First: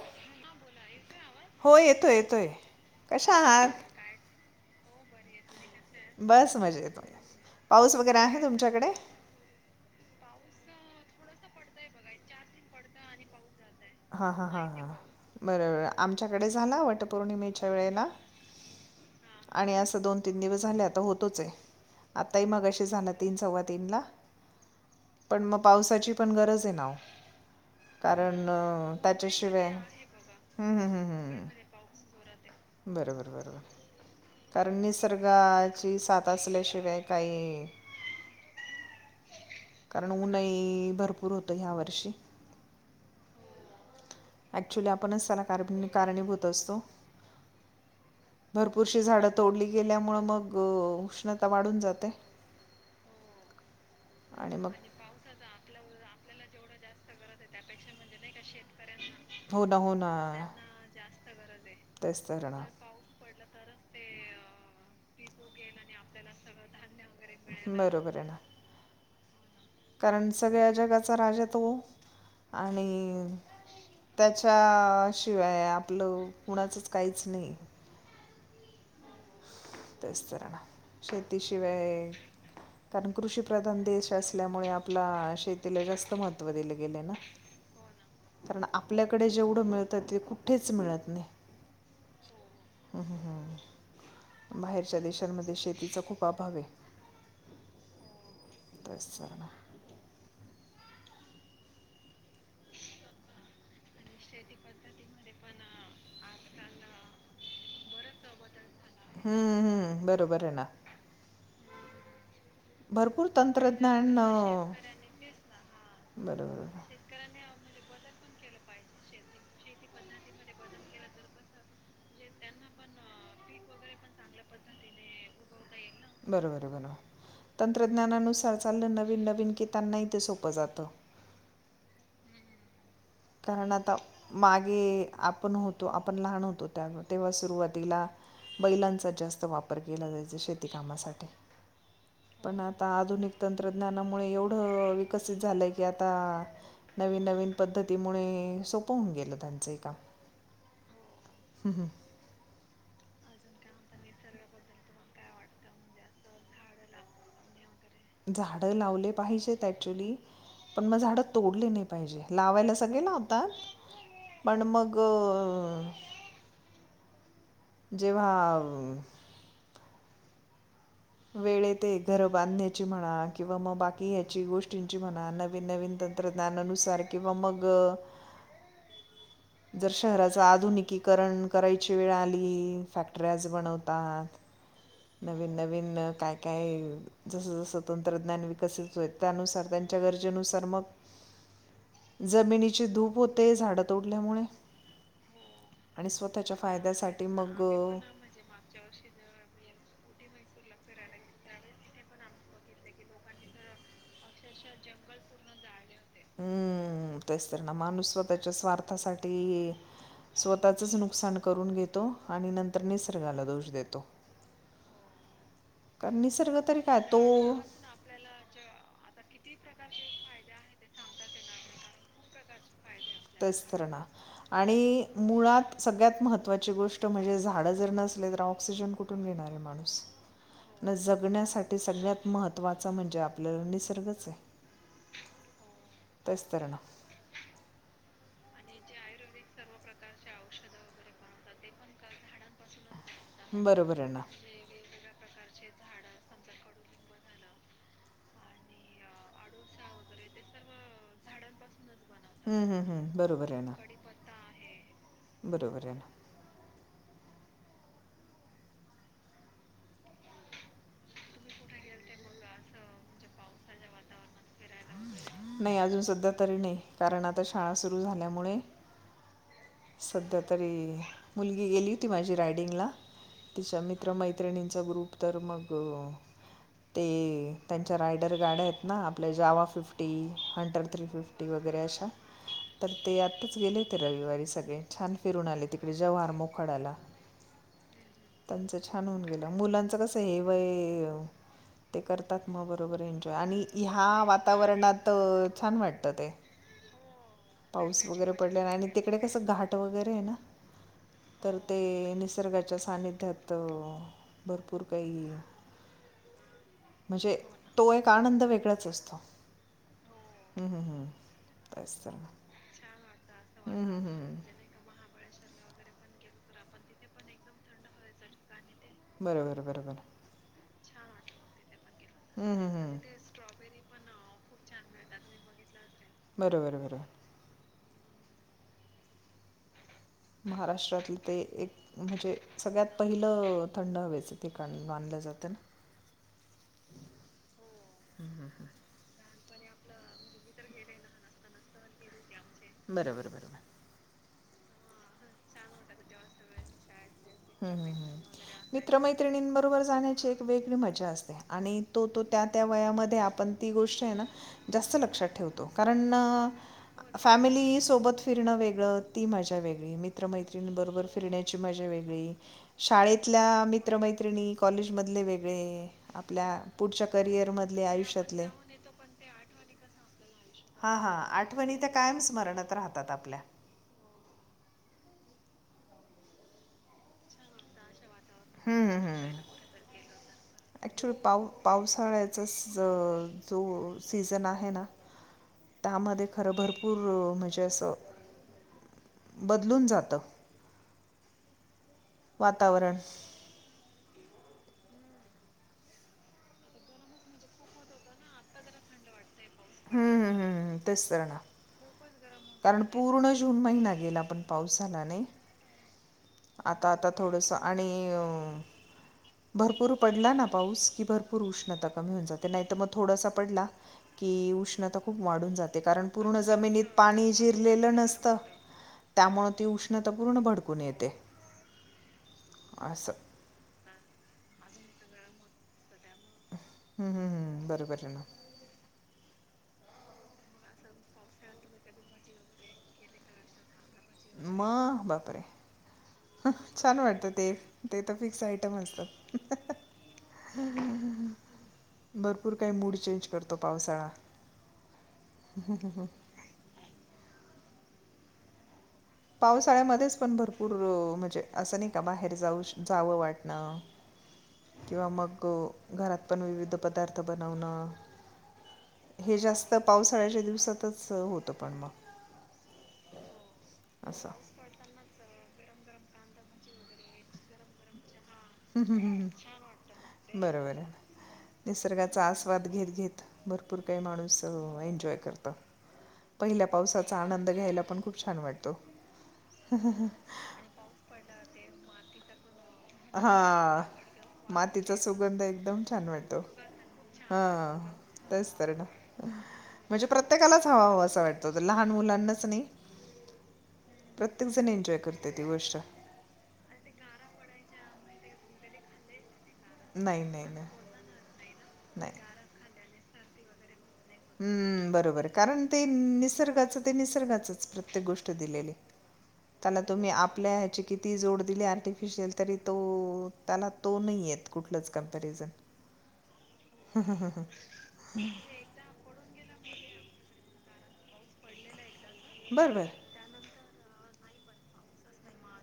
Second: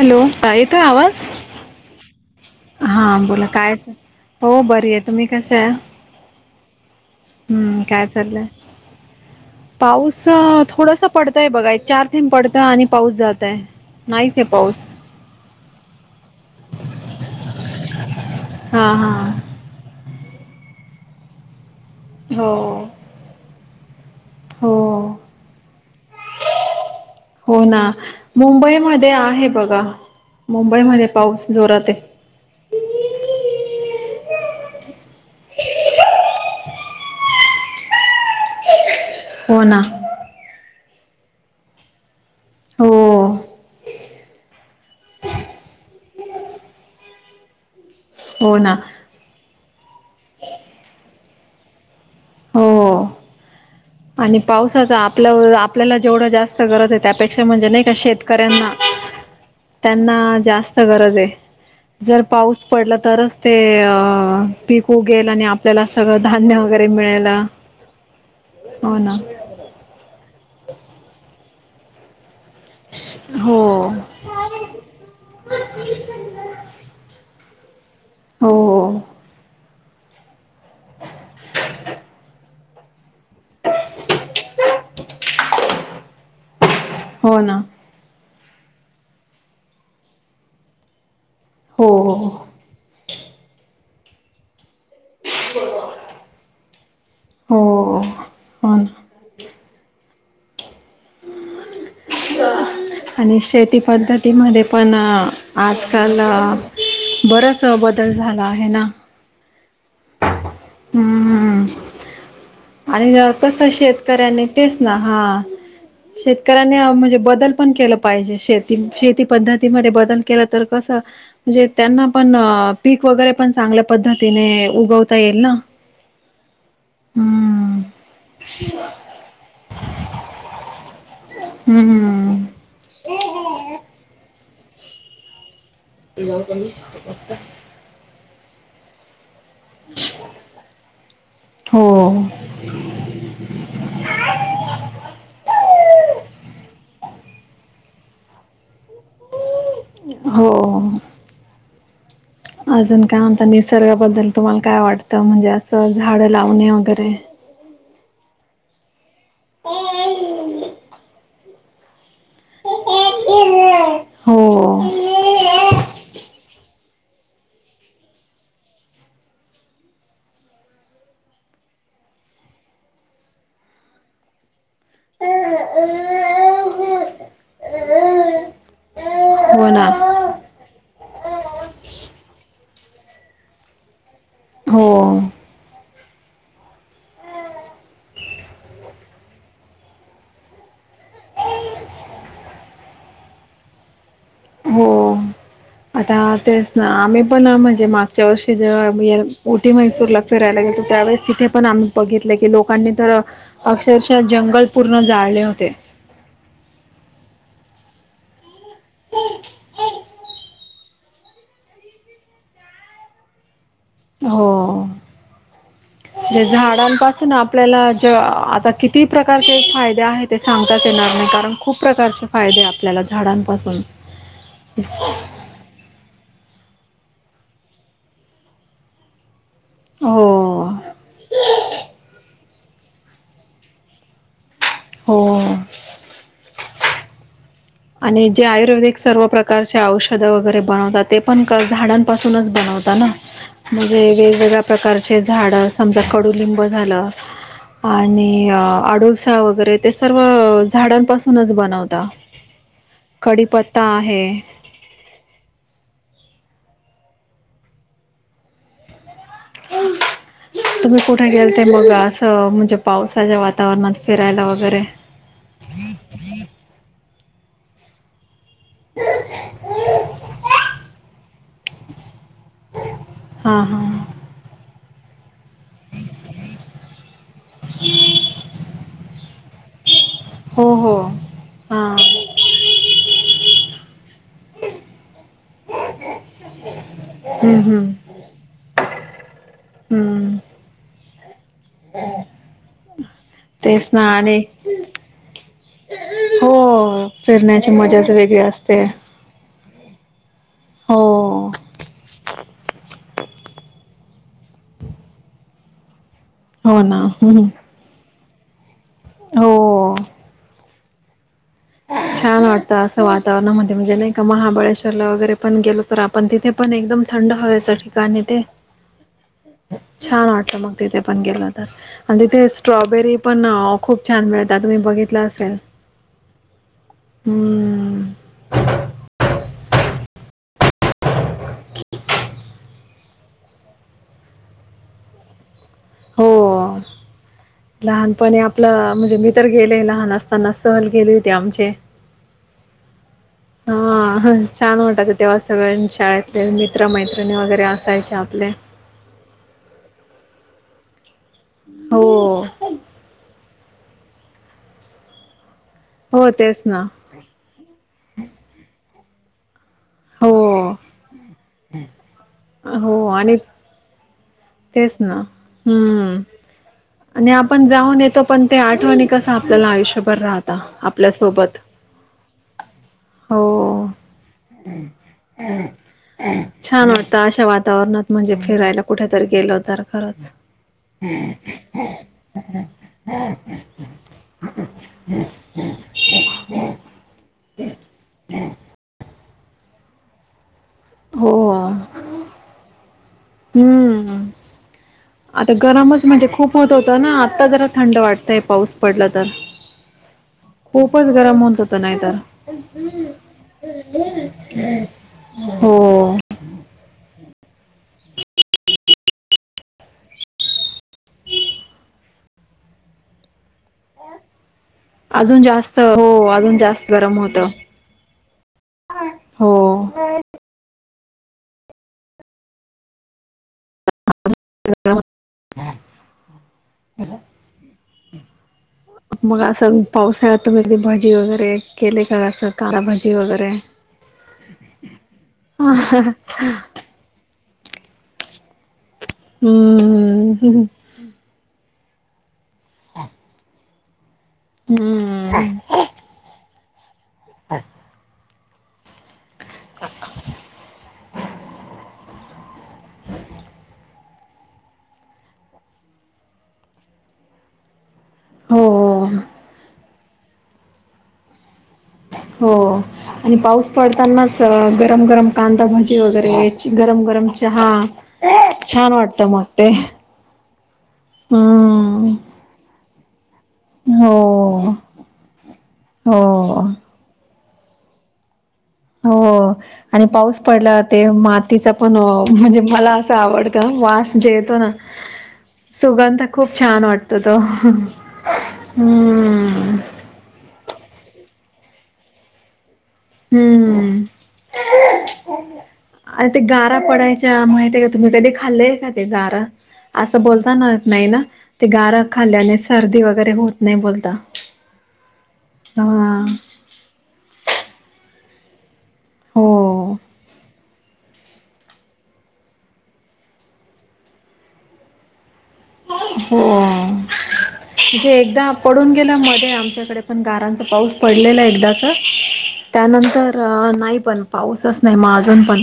Hello काय हो येतोय येतोय हा कशा बोला आहात कायच हो बरी आहे तुम्ही कस आहे बस मजेत हम्म पाऊस काय वगैरे आहे चाललंय तुमच्याकडे पाऊस थोडसा पडतय बघाय चार थंब पडतंय आणि पाऊस जातय हा नाहीच आहे हा हा पाऊस हा बरोबर आमच्याकडे झाला वटपौर्णिमेच्या वेळेला हा हा आणि असं दोन तीन दिवस झाले आता होतोच आहे आताही हो मग अ झालं तीन चवातीन ला हो पण मग पावसाची पण गरज आहे ना हो ना कारण अ, मुंबईमध्ये आहे त्याच्याशिवाय बघा हं, हं, हं, मुंबईमध्ये पाऊस हं. जोरात आहे बरोबर बरोबर कारण निसर्गाची साथ असल्याशिवाय काही हो ना कारण उनई भरपूर होतं ह्या वर्षी हो अऍक्च्युली आपणच त्याला कार कारणीभ होत असतो हो ना भरपूरशी झाडं तोडली गेल्यामुळे मग उष्णता वाढून जाते हो आणि पावसाच आपल्या आपल्याला जेवढं जास्त गरज आहे त्यापेक्षा म्हणजे नाही का शेतकऱ्यांना हो ना हो ना त्यांना ना जास्त गरज आहे जर तेच तर पाऊस ना पडला तरच ते अ पिकू गेल आणि आपल्याला सगळं धान्य वगैरे मिळेल बरोबर आहे ना हो कारण सगळ्या जगाचा राजा तो आणि हो त्याच्या शिवाय आपलं कुणाचच काहीच नाही हो हो तेच तर ना शेतीशिवाय कारण कृषीप्रधान देश असल्यामुळे आपला शेतीला जास्त महत्त्व दिले गेले ना [unintelligible] कारण आपल्याकडे जेवढं मिळतं ते कुठेच मिळत नाही हो ह ह ह बाहेरच्या देशांमध्ये शेतीचा खूप अभाव आहे हो हो ना ततर ना [unintelligible] आणि शेतीपद्धतीमध्ये पण आजकाल बरास बदल झाला आहे ना हं, हं, बरोबर आहे ना हम्म आणि भरपूर कसं तंत्रज्ञान शेतकऱ्यांनी अं, तेच ना हा बरोबर शेतकऱ्यांनी म्हणजे बदल पण केलं पाहिजे शे शेती पद्धतीमध्ये बदल के तर कस म्हणजे त्यांना पण पीक वगैरे पण चांगल्या पद्धतीने उगवता येईल ना बरोबर बरो हम्म तंत्रज्ञानानुसार चाललं नवीन नवीन गितांना ते सोपं जातं हम्मम् कारण आता मागे आपण होतो तो आपण लहान होतो त्या तेव्हा सुरुवातीला बैलांचा जास्त वापर केला जायचा शेती कामासाठी हो पण आता आधुनिक तंत्रज्ञानामुळे एवढं विकसित झालंय की आता नवीन नवीन पद्धतीमुळे सप पन गेलं त्यांचं का हो अजून काय म्हणत निसर्गाबद्दल तुम्हाला काय वाटतं म्हणजे असं झाड लावणे वगैरे झाड लावले पाहिजेत ऍक्चुली पण मग झाड तोडले नाही पाहिजे लावायला सगळे लावतात पण हो मग जेव्हा वेळेत घर बांधण्याची म्हणा किंवा मग बाकी हची गोष्ट ं म्हणा नवीन नवीन तंत्रज्ञानानुसार किंवा मग हो ना जर शहराच आधुनिकीकरण करायची वेळ आली फॅक्टर्याच बनवतात हो नवीन नवीन काय काय जस जसं तंत्रज्ञान विकसित होय त्यानुसार त्यांच्या गरजेनुसार मग जमिनीची धूप होते झाडातोड हो आणि आता स्वतःच्या तेच ना आम्ही फायद्यासाठी पण मग म्हणजे मागच्या वर्षी ज मैसूरला फिरायला गेलो त्यावेळेस तिथे पण आम्ही बघितलं की लोकांनी तर अक्षरशः जंगल पूर्ण जाळले होते तेचत ना माणूस स्वतःच्या स्वार्थासाठी स्वतःचच नुकसान करून घेतो आणि नंतर निसर्गाला दोष देतो हो कर म्हे झाडांपासून आपल्याला ज ज आता किती प्रकारचे फायदे आहे ते सांगताच येणार कारण खूप प्रकारचे फायदे आपल्याला तेच झाडांपासून तर ना आणि मुळात सगळ्यात महत् महत्वाची गोष्ट म्हणजे झाड जर नसले तर ऑक्सिजन कुठून घेणार हे माणूस हो जगण्यासाठी सगळ्यात महत् महत्वाच म्हणजे आपल्याला निसर्गच आहे हो तेच तर ना आणि जे आयुर्वेदिक सर्व प्रकारचे औषधं वगैरे बनवतात ते पण क झाडांपासूनच बनवता ना बरोबर म्हणजे आहे ना वेगवेगळ्या प्रकारचे झाडं समजा कडुलिंब झालं आणि आडूळसा वगैरे ते सर्व झाडांपासूनच बनवता हम्म हम्म हम् बरोबर आहे कडीपत्ता आहे बरोबर आहे ना ह तुम्ही कुठे गेलेथे तर मग असं म्हणजे पावसाच्या वातावरणात फिरायला वग नाही अजून सध्या तरी नाही कारण आता शाळा सुरू झाल्यामुळे सध्या तरी मुलगी गेली ती माझी रायडिंगला हां तिच्या हां मित्र मैत्रिणींचा ग्रुप तर मग हो ते त्यांच्या रायडर गाड्या आहेत ना आपल्या जावा फिफ्टी फिफ्टी हो हंड्रड हो थ्री फिफ्टी वगैरे हां अशा तर ते आतच गेले ते रविवारी सगळे छान फिरून आले तिकडे जव्हार मोखाड्याला हम त्यांच छान होऊन गेलं मुलांचं कस हम्म हे वय ते करतात मग बरोबर एन्जॉय आणि तेच ह्या ना आणि वाता वरणात छान वाटत ते हो फिरण्याची पाऊस मजाच वगैरे वेगळी पडले आणि असते तिकडे कस घाट वगैरे आहे ना हो तर ते निसर्गाच्या सानिध्यात तर भरपूर काही हो ना ह् का आनंद वेगळाच असतो [unintelligible] ह हं हं छान वाटतं असं वातावरणामध्ये हम्म म्हणजे हम्म नाही का हम्म महाबळेश्वरला वगैरे आपण गेलो तर आपण तिथे पण एकदम थंड हवेचं ठिकाण आहे ते बरोबरं बरोबर छान वाटलं मग तिथे पण गेलो [unintelligible] आणि तिथे हम्म हम्म हम्म स्ट्रॉबेरी पण खूप छान मिळत तुम्ही बघितल असेल बरोबर बरोबर हम्म महाराष्ट्रातील ते एक म्हणजे सगळ्यात पहिलं थंड हवेच ठिकाण [unintelligible] जात [unintelligible] हो लहानपणी आपलं म्हणजे मी तर गेले लहान असताना सहल गेली होती आमचे बरोबर बरोबर हा छान वाटायचं तेव्हा सगळे [unintelligible] शाळेतले मित्र मैत्री हम मित्रमैत्रिणींबरोबर जाण्याची एक वेगळी मजा असते आणि हो तो तो त्या त्या वयामध्ये आपण ती गोष्ट आहे ना जास्त लक्षात ठेवतो कारण हो तेच ना फॅमिली सोबत फिरणं वेगळं ती [unintelligible] [unintelligible] हो मित्रमैत्रिणींबरोबर फिरण्याची मजा वेगळी हो आणि शाळेतल्या मित्रमैत्रिणी तेच ना कॉलेजमधले वेगळे हम् आपल्या पुढच्या आणि आपण करिअरमधले जाऊन येतो आयुष्यातले पण ते आठवणी कस आपल्याला आयुष्यभर राह हा हा आठवणी त्या कायम स्मरणात राहतात आपल्या हो छान वाटत अशा वातावरणात म्हणजे फिरायला हम्म, कुठे हम्म, तर हम्म. गेल तर खरंच ॲक्च्युली पाव पावसाळ्याचा जो सीझन आहे ना त्यामध्ये खरं भरपूर म्हणजे असं ह बदलून जात हो हो वातावरण आधी गरमच म्हणजे खूप होत होतं ना आत्ता जरा थंड वाटतय पाऊस पडला तर हम्म, हम्म, हम्म, खूपच तेच तर ना गरम होत होत नाहीतर कारण पूर्ण जून महिना गेला पण पाऊस झाला नाही हो आता आता थोडंसं आणि अ भरपूर पडला ना पाऊस भरपूर उष्णता कमी होऊन जाते नाही त मग थोडसा पडला की उष् नाही त खुप अजून वाढून जास्त जाते कारण हो पूर्ण अजून जमिनीत जास्त गरम पाणी होत जिरलेलं नसतं त्यामुळं ती हो उष्णता पूर्ण भडकून येते असं [unintelligible] हम्म हम् हम्म बरोबर आहे ना मग असं पावसाळ्यात तुम्हीकदी भजी वगैरे केले का असं कांदाभजी वगैरे म बापरे ह छान वाटतं ते ते तर फिक्स आयटम असत हम्म ह ह भरपूर काय मूड चेंज करतो पावसाळा हम्म ह पावसाळ्यामध्येच पण भरपूर म्हणजे असं नाही का बाहेर जाऊ जावं वाटणं किंवा मग घरात पण विविध पदार्थ बनवणं हो हे जास्त पावसाळ्याच्या दिवसातच होतं पण मग हो आणि पाऊस असं पडतानाच अ गरम गरम कांदा भाजी वगैरे गरम गरम चहा हम छान वाटतं मग ते ह बरोबर हम्म निसर्गाचा आस्वाद घेत घेत भरपूर काही माणूस अ हो एन्जॉय करतं हो पहिल्या पावसाचा आनंद घ्यायला पण खूप छान वाट हो आणि पाऊस पडल्यावर ते मातीचा पण अ म्हणजे मला असं आवडतं हां वास जे येतो ना मातीचा सुगंध एकदम छान सुगंध वाटतो खूप छान वाटत तो हां तेच तर ह हम्म म्हणजे प्रत्येकालाच हवा हवा असं वाटतो लहान मुलांनाच नाही हम्म प्रत्येकजण एन्जॉय करते ती गोष्ट अ ते गारा पडायच्या माहिती का तुम्ही कधी खाल्लय का ते गारा. असं नाही नाही बोलताना नाही ना ते गार नाही खाल्ल्याने सर्दी वगैरे होत नाही बोल हम्म बरोबर कारण ते निसर्गाच ते निसर्गाचच प्रत्येक गोष्ट दिलेली. हो त्याला तुम्ही आपल्या ह्याची किती किती जोड दिली आर्टिफिशियल तरी तो त्याला तो नाहीेयेत कुठलच कंपॅरिझ. हो म्हणजे एकदा पडून गे ले मध्ये आमच्याकडे पण गारांचा पाऊस पडलेला एकदाच बरं बरं त्यानंतर नाही पण पाऊसच नाही मग अजून पण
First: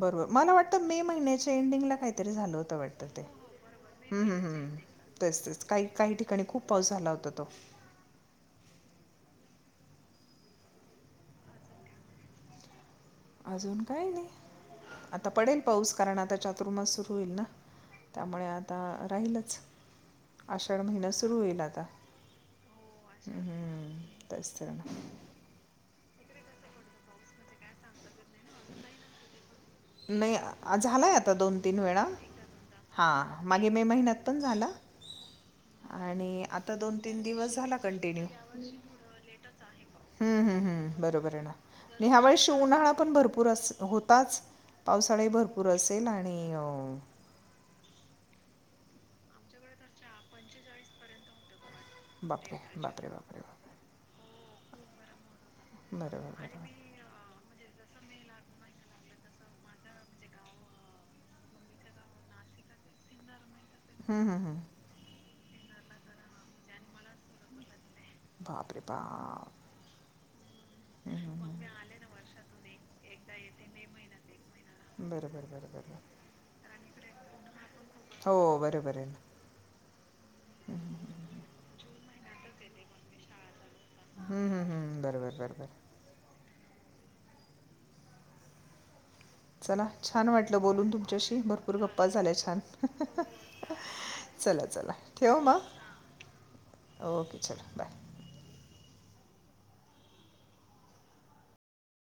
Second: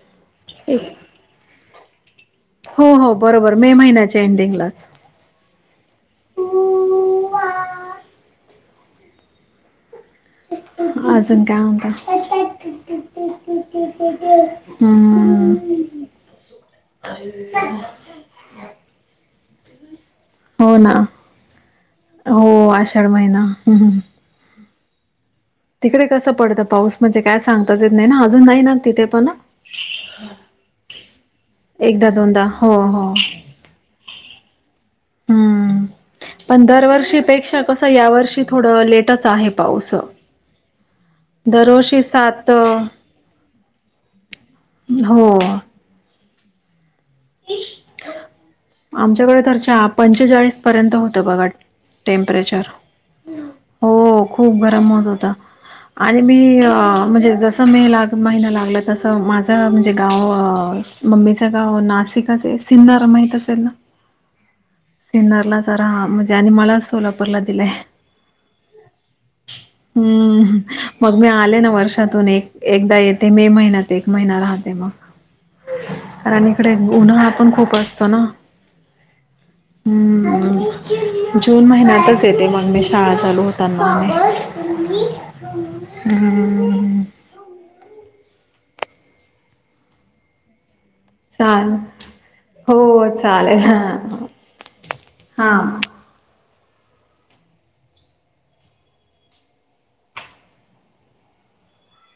बरोबर मला वाटतं मे महिन्याच्या एंडिंगला काहीतरी झालं होतं हो वाटत हो ते. बरोबर मे महिन्याच्या हम्म हम्म हम्म एंडिंगलाच तेच तेच काही काही ठिकाणी खूप पाऊस झाला होता तो. अजून काय म्हणता अजून काय नाही. आता हम्म पडेल पाऊस कारण आता चातुर्मास सुरू होईल ना त्यामुळे आता राहीलच हो आषाढ ना महिना सुरू होईल आता हो आषाढ महिना हम्म हम्म तेच. [unintelligible] तिकडे कसं पडतं पाऊस म्हणजे काय सांगताचेत नाही ना अजून नाही ना तिथे पण. नाही झालाय आता दोन तीन वेळा एकदा दोनदा हो हो हा मागे मे महिन्यात पण झाला. हम्म. आणि पण आता दोन तीन दिवस दरवर्षीपेक्षा झाला कस कंटिन्यू यावर्षी थोडं लेटच आहे पाऊस. [unintelligible] हम्म, हम्म, हम्म, बरोबर आहे ना दरवर्षी आणि ह्या सात वळेशी उन्हाळा पण भरपूर अस होताच. पावसाळा हो भरपूर असेल आणि अ [unintelligible] आमच्याकडे तर च पंचेचाळीस पर्यंत होत बघट बापरे टेम्परेचर बापरे बापरे बापरे हो खूप गरम होत होता. आणि बरोबर मी बरोबर म्हणजे जस जं मे लाग महिना लागला तसं माझं म्हणजे गाव मम्मीचं गाव नाशिकाच आहे. सिंदा रमायतात हम्म हम्म हम्म हम्म. सिन्नरला जरा म्हणजे आणि मला सोलापूरला दिलाय. बापरे बाप. हम्म मग मी आले ना वर्षातून एक एकदा येते मे महिन्यात एक महिना राहते म. बरोबर बरबर. कारण इकडे उन्हाळा पण खूप असतो ना. हो बरोबर आहे ना जून महिन्यातच येते मग मी शाळा चालू होते. हं, हं, हं. बरोबर बरोबर [unintelligible] चला छान वाटलं बोलून तुम च्याशी भरपूर चाल गप्पा झाल्या छान हो चालेल हा चला चला ठेव म. [unintelligible] ओके चल बाय.